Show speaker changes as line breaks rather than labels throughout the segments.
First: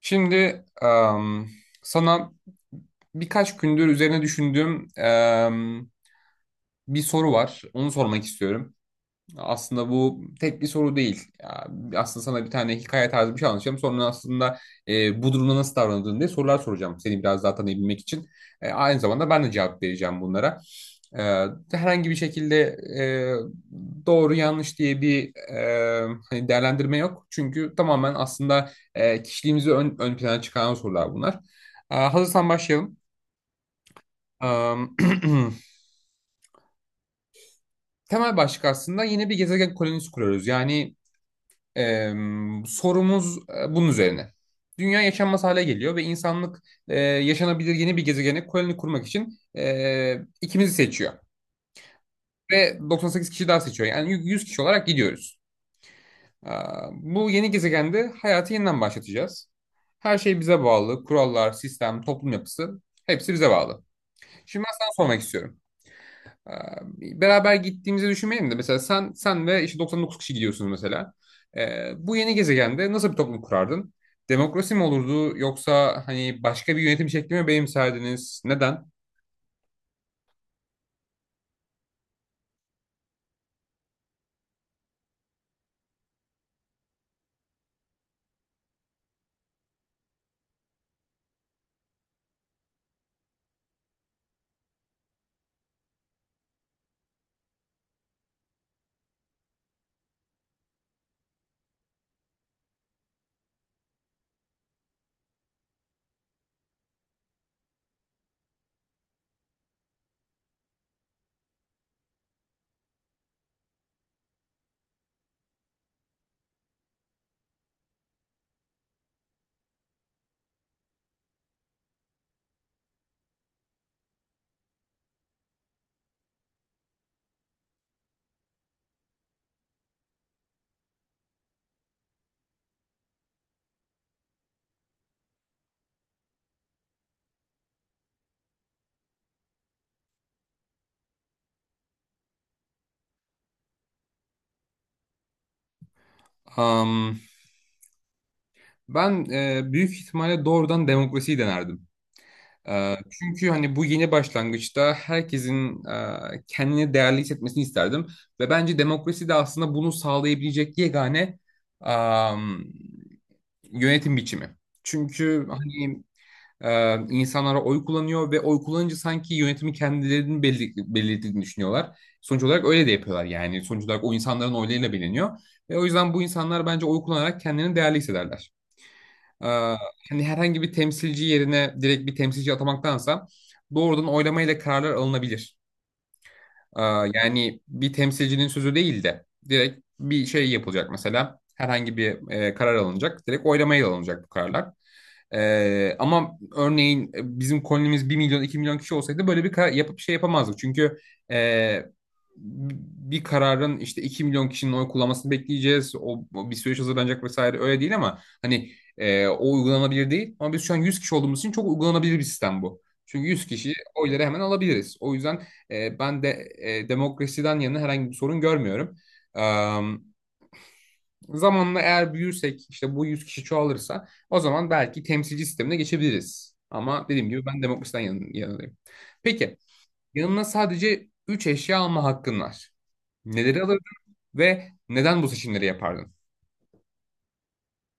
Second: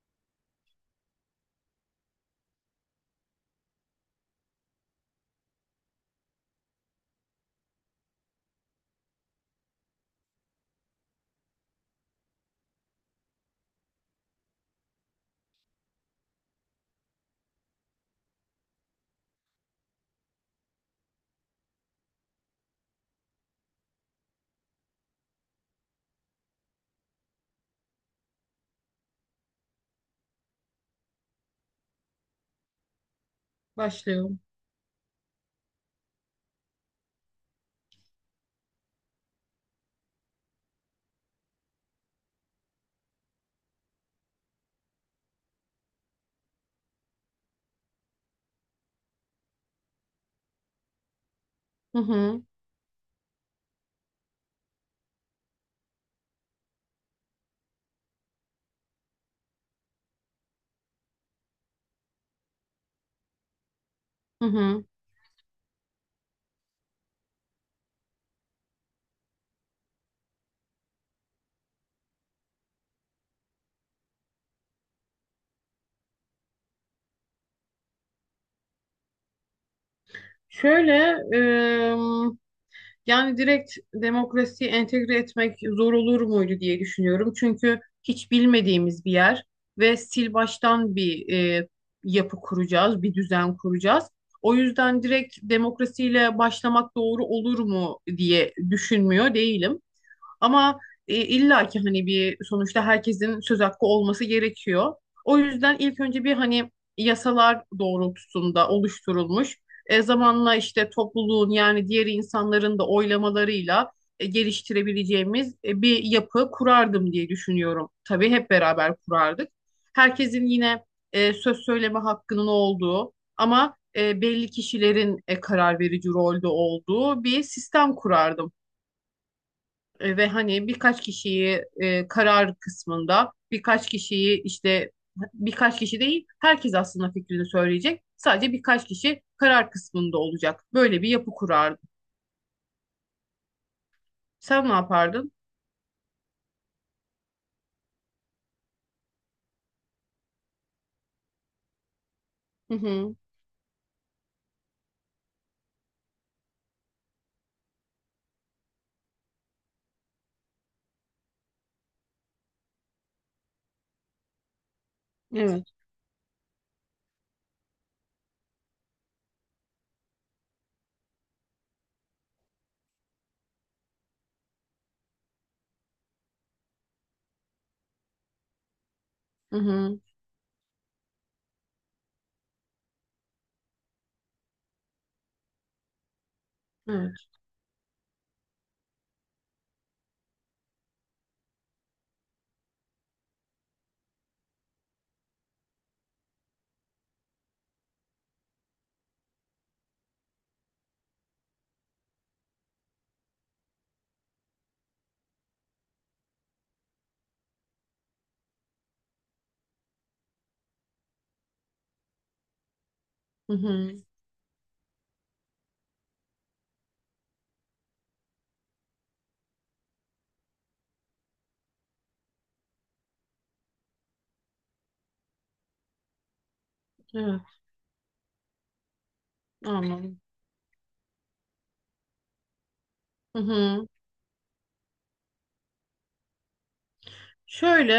Şimdi sana birkaç gündür üzerine düşündüğüm bir soru var. Onu sormak istiyorum. Aslında bu tek bir soru değil. Ya, aslında sana bir tane hikaye tarzı bir şey anlatacağım. Sonra aslında bu durumda nasıl davrandığını diye sorular soracağım. Seni biraz daha tanıyabilmek için. Aynı zamanda ben de cevap vereceğim bunlara. E, Herhangi bir şekilde doğru yanlış diye bir hani değerlendirme yok. Çünkü tamamen aslında kişiliğimizi ön plana çıkaran sorular bunlar. Hazırsan başlayalım.
Başlıyorum.
E, Temel başlık aslında yine bir gezegen kolonisi kuruyoruz. Yani Ee, sorumuz bunun üzerine. Dünya yaşanmaz hale geliyor ve insanlık yaşanabilir yeni bir gezegene koloni kurmak için ikimizi seçiyor.
Hı hı,
Ve 98 kişi daha seçiyor. Yani 100 kişi olarak gidiyoruz. Bu yeni gezegende hayatı yeniden başlatacağız. Her şey bize bağlı. Kurallar, sistem, toplum yapısı hepsi bize bağlı.
hı
Şimdi ben
hı.
sana sormak istiyorum. Ee, Beraber gittiğimizi düşünmeyelim de mesela sen ve işte 99 kişi gidiyorsunuz mesela. Bu yeni gezegende nasıl bir toplum kurardın? Demokrasi mi olurdu yoksa hani başka bir yönetim şekli mi benimserdiniz? Neden?
Şöyle, ım, Yani direkt demokrasiyi entegre etmek zor olur muydu diye düşünüyorum. Çünkü hiç bilmediğimiz bir yer ve sil baştan bir e, yapı kuracağız, bir düzen kuracağız. O yüzden direkt demokrasiyle başlamak doğru olur mu diye düşünmüyor değilim. Ama illa ki hani bir sonuçta herkesin söz hakkı olması gerekiyor. O yüzden ilk önce bir hani yasalar doğrultusunda oluşturulmuş. Zamanla işte topluluğun yani diğer insanların da oylamalarıyla geliştirebileceğimiz bir yapı kurardım diye düşünüyorum. Tabii hep beraber kurardık. Herkesin yine söz söyleme hakkının olduğu ama belli kişilerin karar verici rolde olduğu bir sistem kurardım. Ve hani birkaç kişiyi e, karar kısmında birkaç kişiyi işte birkaç kişi değil herkes aslında fikrini söyleyecek. Sadece birkaç kişi karar kısmında olacak. Böyle bir yapı kurardım. Sen ne yapardın?
Am, ben büyük ihtimalle doğrudan demokrasiyi denerdim.
Hı hı.
Çünkü hani bu yeni başlangıçta herkesin kendini değerli hissetmesini isterdim. Ve bence demokrasi de aslında bunu sağlayabilecek yegane am, yönetim biçimi. Çünkü
Evet.
hani insanlara oy kullanıyor ve oy kullanınca sanki yönetimi kendilerinin belirlediğini düşünüyorlar. Sonuç olarak öyle de yapıyorlar yani. Sonuç olarak o insanların oylarıyla biliniyor. Ve o yüzden bu insanlar bence oy kullanarak kendilerini değerli hissederler. E,
Hı hı.
Hani herhangi bir temsilci yerine direkt bir temsilci atamaktansa doğrudan oylamayla kararlar alınabilir.
Evet.
Yani bir temsilcinin sözü değil de direkt bir şey yapılacak mesela. Herhangi bir karar alınacak. Direkt oylamaya alınacak bu kararlar. Ama örneğin bizim kolonimiz 1 milyon 2 milyon kişi olsaydı böyle bir karar yapıp şey yapamazdık. Çünkü e, bir kararın işte 2 milyon kişinin oy kullanmasını bekleyeceğiz. O bir süreç hazırlanacak vesaire öyle değil ama hani o uygulanabilir değil. Ama biz şu an 100 kişi olduğumuz için çok uygulanabilir bir sistem bu. Çünkü yüz
Hı
kişi
hı.
oyları hemen alabiliriz. O yüzden ben de demokrasiden yana herhangi bir sorun görmüyorum. E, Zamanla eğer büyürsek işte bu 100 kişi çoğalırsa o zaman belki temsilci sistemine geçebiliriz. Ama dediğim
Evet.
gibi ben demokrasiden yanındayım. Peki
Anladım.
yanına sadece 3 eşya alma hakkın var.
Hı
Neleri alırdın
hı.
ve neden bu seçimleri yapardın?
Şöyle,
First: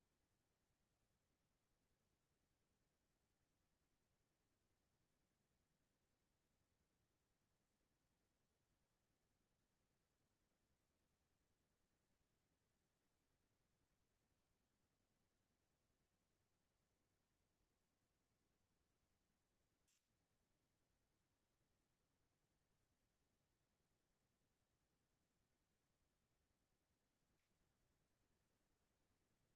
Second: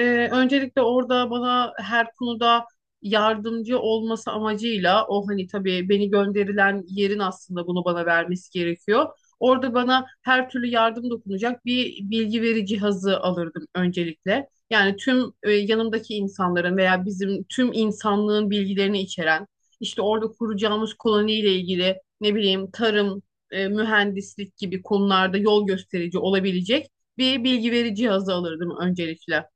Öncelikle orada bana her konuda yardımcı olması amacıyla o hani tabii beni gönderilen yerin aslında bunu bana vermesi gerekiyor. Orada bana her türlü yardım dokunacak bir bilgi veri cihazı alırdım öncelikle. Yani tüm yanımdaki insanların veya bizim tüm insanlığın bilgilerini içeren, işte orada kuracağımız koloniyle ilgili ne bileyim tarım, mühendislik gibi konularda yol gösterici olabilecek bir bilgi veri cihazı alırdım öncelikle.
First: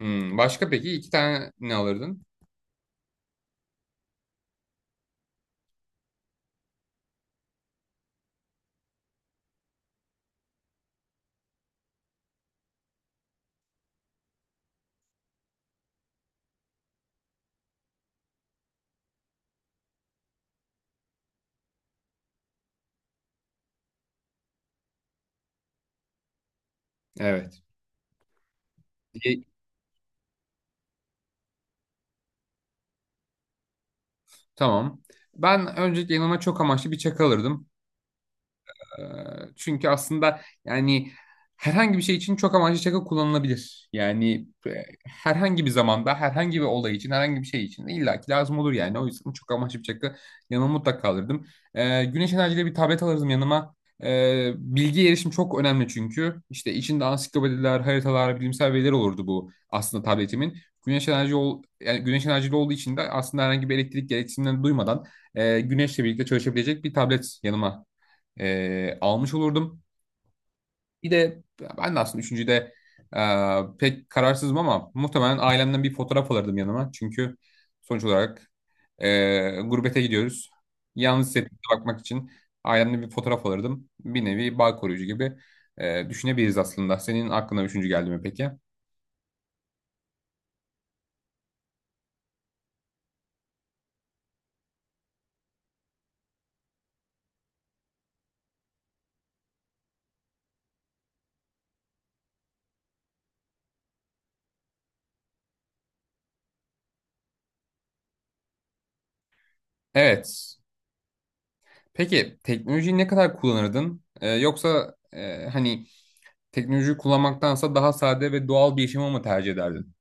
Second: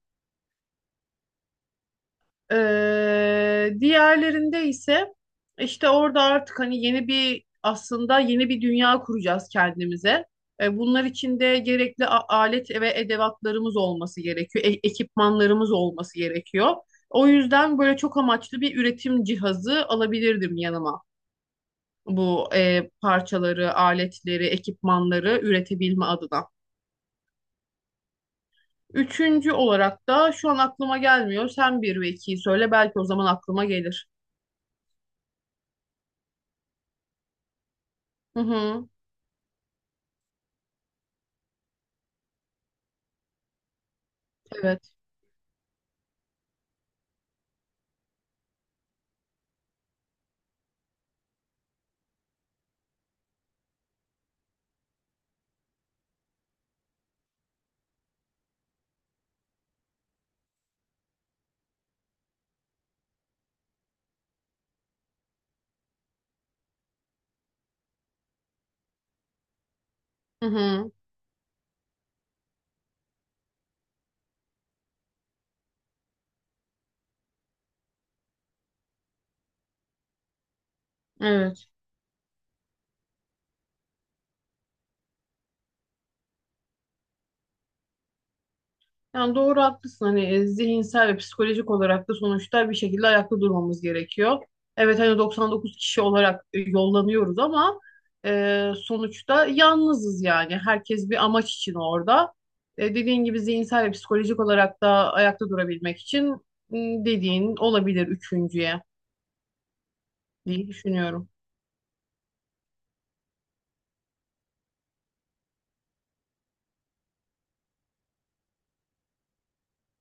Hmm, başka peki iki tane ne alırdın?
Diğerlerinde ise işte orada artık hani yeni bir aslında yeni bir dünya kuracağız kendimize. Bunlar için de gerekli alet ve edevatlarımız olması gerekiyor, ekipmanlarımız olması gerekiyor. O yüzden böyle çok amaçlı bir üretim cihazı alabilirdim yanıma. Bu parçaları, aletleri, ekipmanları üretebilme adına.
Evet. Bir-
Üçüncü olarak da şu an aklıma gelmiyor. Sen bir ve ikiyi söyle. Belki o zaman aklıma gelir.
Tamam. Ben öncelikle yanıma çok amaçlı bir çakı alırdım.
Hı hı.
Ee, Çünkü aslında yani herhangi bir şey için çok amaçlı şaka kullanılabilir. Yani
Evet.
herhangi bir zamanda, herhangi bir olay için, herhangi bir şey için de illaki lazım olur yani. O yüzden çok amaçlı bir şaka yanıma mutlaka alırdım. Güneş enerjili bir tablet alırdım yanıma. Bilgi erişim çok önemli çünkü. İşte içinde ansiklopediler, haritalar, bilimsel veriler olurdu bu aslında tabletimin. Yani güneş enerjili olduğu için de aslında herhangi bir elektrik gereksinimlerini duymadan güneşle birlikte çalışabilecek bir tablet yanıma almış olurdum.
Hı hı.
Bir de ben de aslında üçüncüde pek kararsızım ama muhtemelen ailemden bir fotoğraf alırdım yanıma. Çünkü sonuç olarak gurbete gidiyoruz. Yalnız hissettiğimize
Evet.
bakmak için ailemden bir fotoğraf alırdım. Bir nevi bağ koruyucu gibi düşünebiliriz aslında. Senin aklına üçüncü geldi mi peki?
Yani doğru haklısın. Hani zihinsel ve psikolojik olarak da sonuçta bir şekilde ayakta durmamız gerekiyor. Evet hani 99 kişi olarak yollanıyoruz ama sonuçta yalnızız yani. Herkes bir amaç için orada. Dediğin gibi zihinsel ve psikolojik olarak da ayakta durabilmek için dediğin olabilir üçüncüye
Evet.
diye düşünüyorum.
Peki teknolojiyi ne kadar kullanırdın? Yoksa hani teknolojiyi kullanmaktansa daha sade ve doğal bir yaşamı mı tercih ederdin?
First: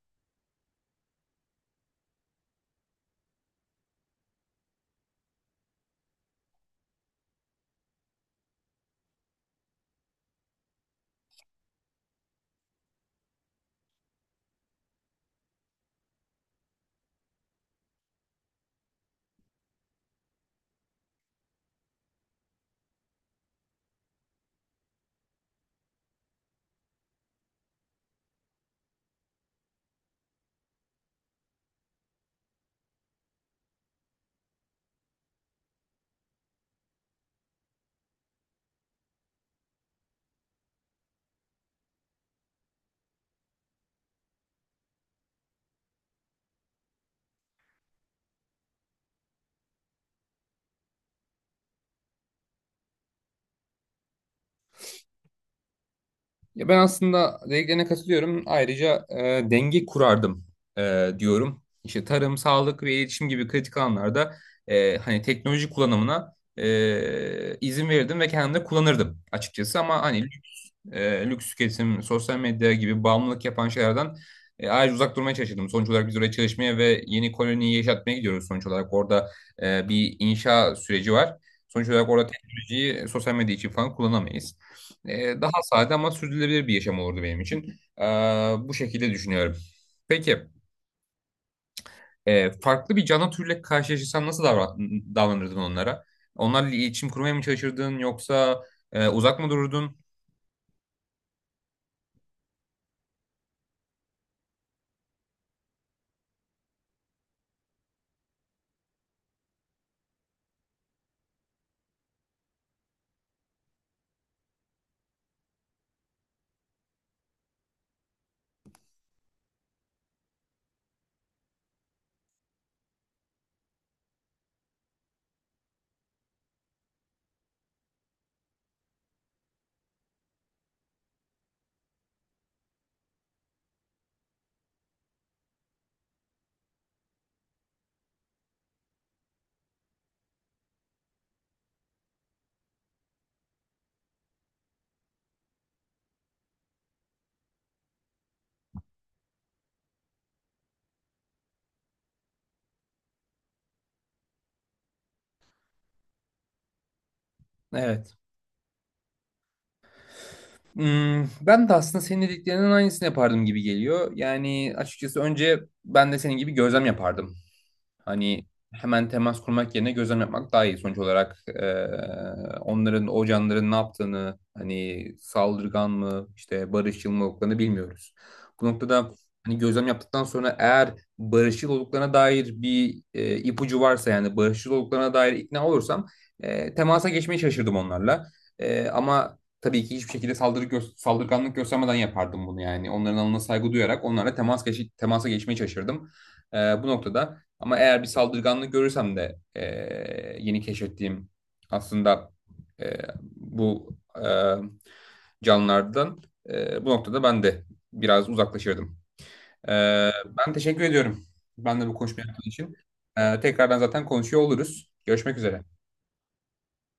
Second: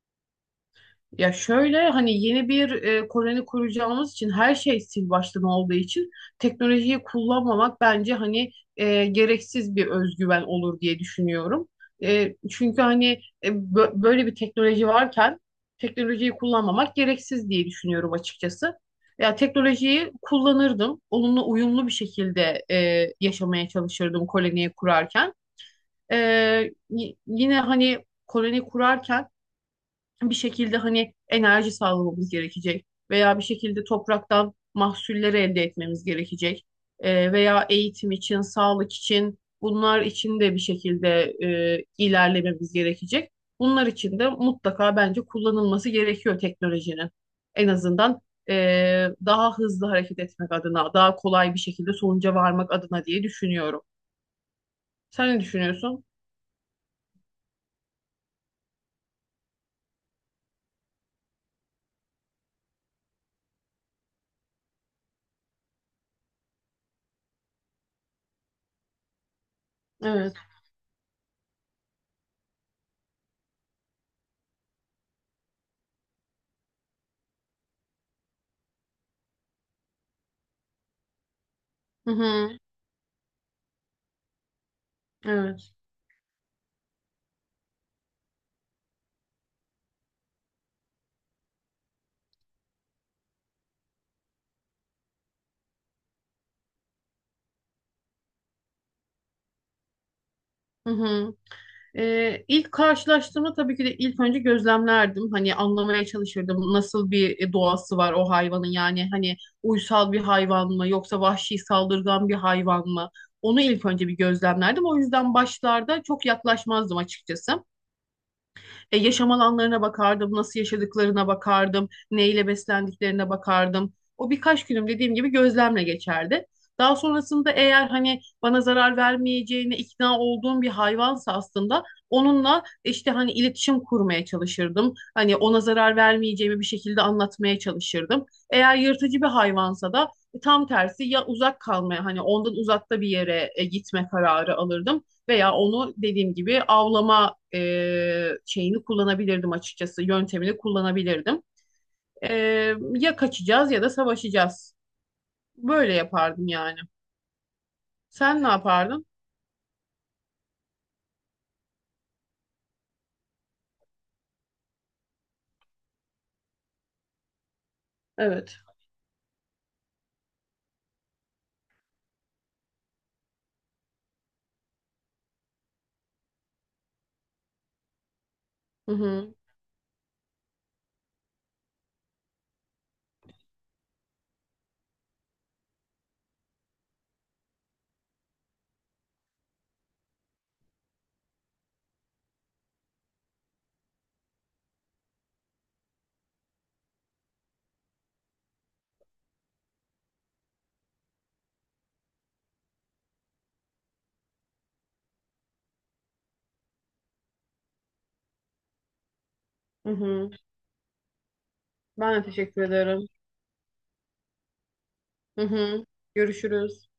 Ya şöyle hani yeni bir koloni kuracağımız için her şey sil baştan olduğu için teknolojiyi kullanmamak bence hani gereksiz bir özgüven olur diye düşünüyorum. Çünkü hani böyle bir teknoloji varken teknolojiyi kullanmamak gereksiz diye düşünüyorum açıkçası. Ya teknolojiyi kullanırdım. Onunla uyumlu bir şekilde yaşamaya çalışırdım koloniyi kurarken. E, Yine hani koloni kurarken bir şekilde hani enerji sağlamamız gerekecek veya bir şekilde topraktan mahsulleri elde etmemiz gerekecek. Veya eğitim için, sağlık için bunlar için de bir şekilde ilerlememiz gerekecek. Bunlar için de mutlaka bence kullanılması gerekiyor teknolojinin. En azından e, daha hızlı hareket etmek adına, daha kolay bir şekilde sonuca varmak adına diye düşünüyorum. Sen ne düşünüyorsun?
Ya ben aslında dediklerine katılıyorum. Ayrıca denge kurardım diyorum. İşte tarım, sağlık ve iletişim gibi kritik alanlarda hani teknoloji kullanımına izin verirdim ve kendim de kullanırdım açıkçası. Ama hani
Evet.
lüks tüketim, sosyal medya gibi bağımlılık yapan şeylerden ayrıca uzak durmaya çalışırdım. Sonuç olarak biz oraya çalışmaya ve yeni koloniyi yaşatmaya gidiyoruz sonuç olarak. Orada bir inşa süreci var. Sonuç olarak
Hı
orada
hı.
teknolojiyi sosyal medya için falan kullanamayız. Daha
Evet.
sade ama sürdürülebilir bir yaşam olurdu benim için. Bu şekilde düşünüyorum. Peki, farklı bir canlı türle karşılaşırsan nasıl davranırdın onlara? Onlarla iletişim kurmaya mı çalışırdın yoksa uzak mı dururdun?
Hı hı. İlk karşılaştığımda tabii ki de ilk önce gözlemlerdim. Hani anlamaya çalışırdım nasıl bir doğası var o hayvanın yani hani uysal bir hayvan mı yoksa vahşi saldırgan bir hayvan mı? Onu ilk önce bir gözlemlerdim. O yüzden başlarda çok yaklaşmazdım açıkçası. Yaşam alanlarına bakardım, nasıl yaşadıklarına bakardım, neyle beslendiklerine bakardım. O birkaç günüm dediğim gibi gözlemle geçerdi. Daha sonrasında eğer hani bana zarar vermeyeceğine ikna olduğum bir hayvansa aslında onunla işte hani iletişim kurmaya çalışırdım. Hani ona zarar vermeyeceğimi bir şekilde anlatmaya çalışırdım. Eğer yırtıcı bir hayvansa da tam tersi ya uzak kalmaya hani ondan uzakta bir yere gitme kararı alırdım veya onu dediğim gibi avlama şeyini kullanabilirdim açıkçası. Yöntemini kullanabilirdim. E, Ya kaçacağız ya da savaşacağız. Böyle yapardım yani.
Evet.
Sen ne yapardın?
Hmm, ben de aslında senin dediklerinin aynısını yapardım gibi geliyor. Yani açıkçası önce ben de senin gibi gözlem yapardım. Hani
Evet.
hemen temas kurmak yerine gözlem yapmak daha iyi. Sonuç olarak onların, o canların ne yaptığını, hani saldırgan mı, işte barışçıl mı olduklarını bilmiyoruz. Bu
Hı
noktada
hı.
hani gözlem yaptıktan sonra eğer barışçıl olduklarına dair bir ipucu varsa yani barışçıl olduklarına dair ikna olursam temasa geçmeye şaşırdım onlarla. Ama tabii ki hiçbir şekilde saldırganlık göstermeden yapardım bunu yani. Onların alanına saygı duyarak onlarla temasa geçmeye çalışırdım. Ee, Bu noktada ama eğer bir saldırganlık görürsem de yeni keşfettiğim aslında e, bu canlılardan bu noktada ben de biraz uzaklaşırdım. E,
Hı hı.
Ben teşekkür ediyorum. Ben de bu
Ben de
konuşmayı yaptığın
teşekkür
için.
ederim.
Tekrardan zaten konuşuyor oluruz. Görüşmek
Hı
üzere.
hı. Görüşürüz.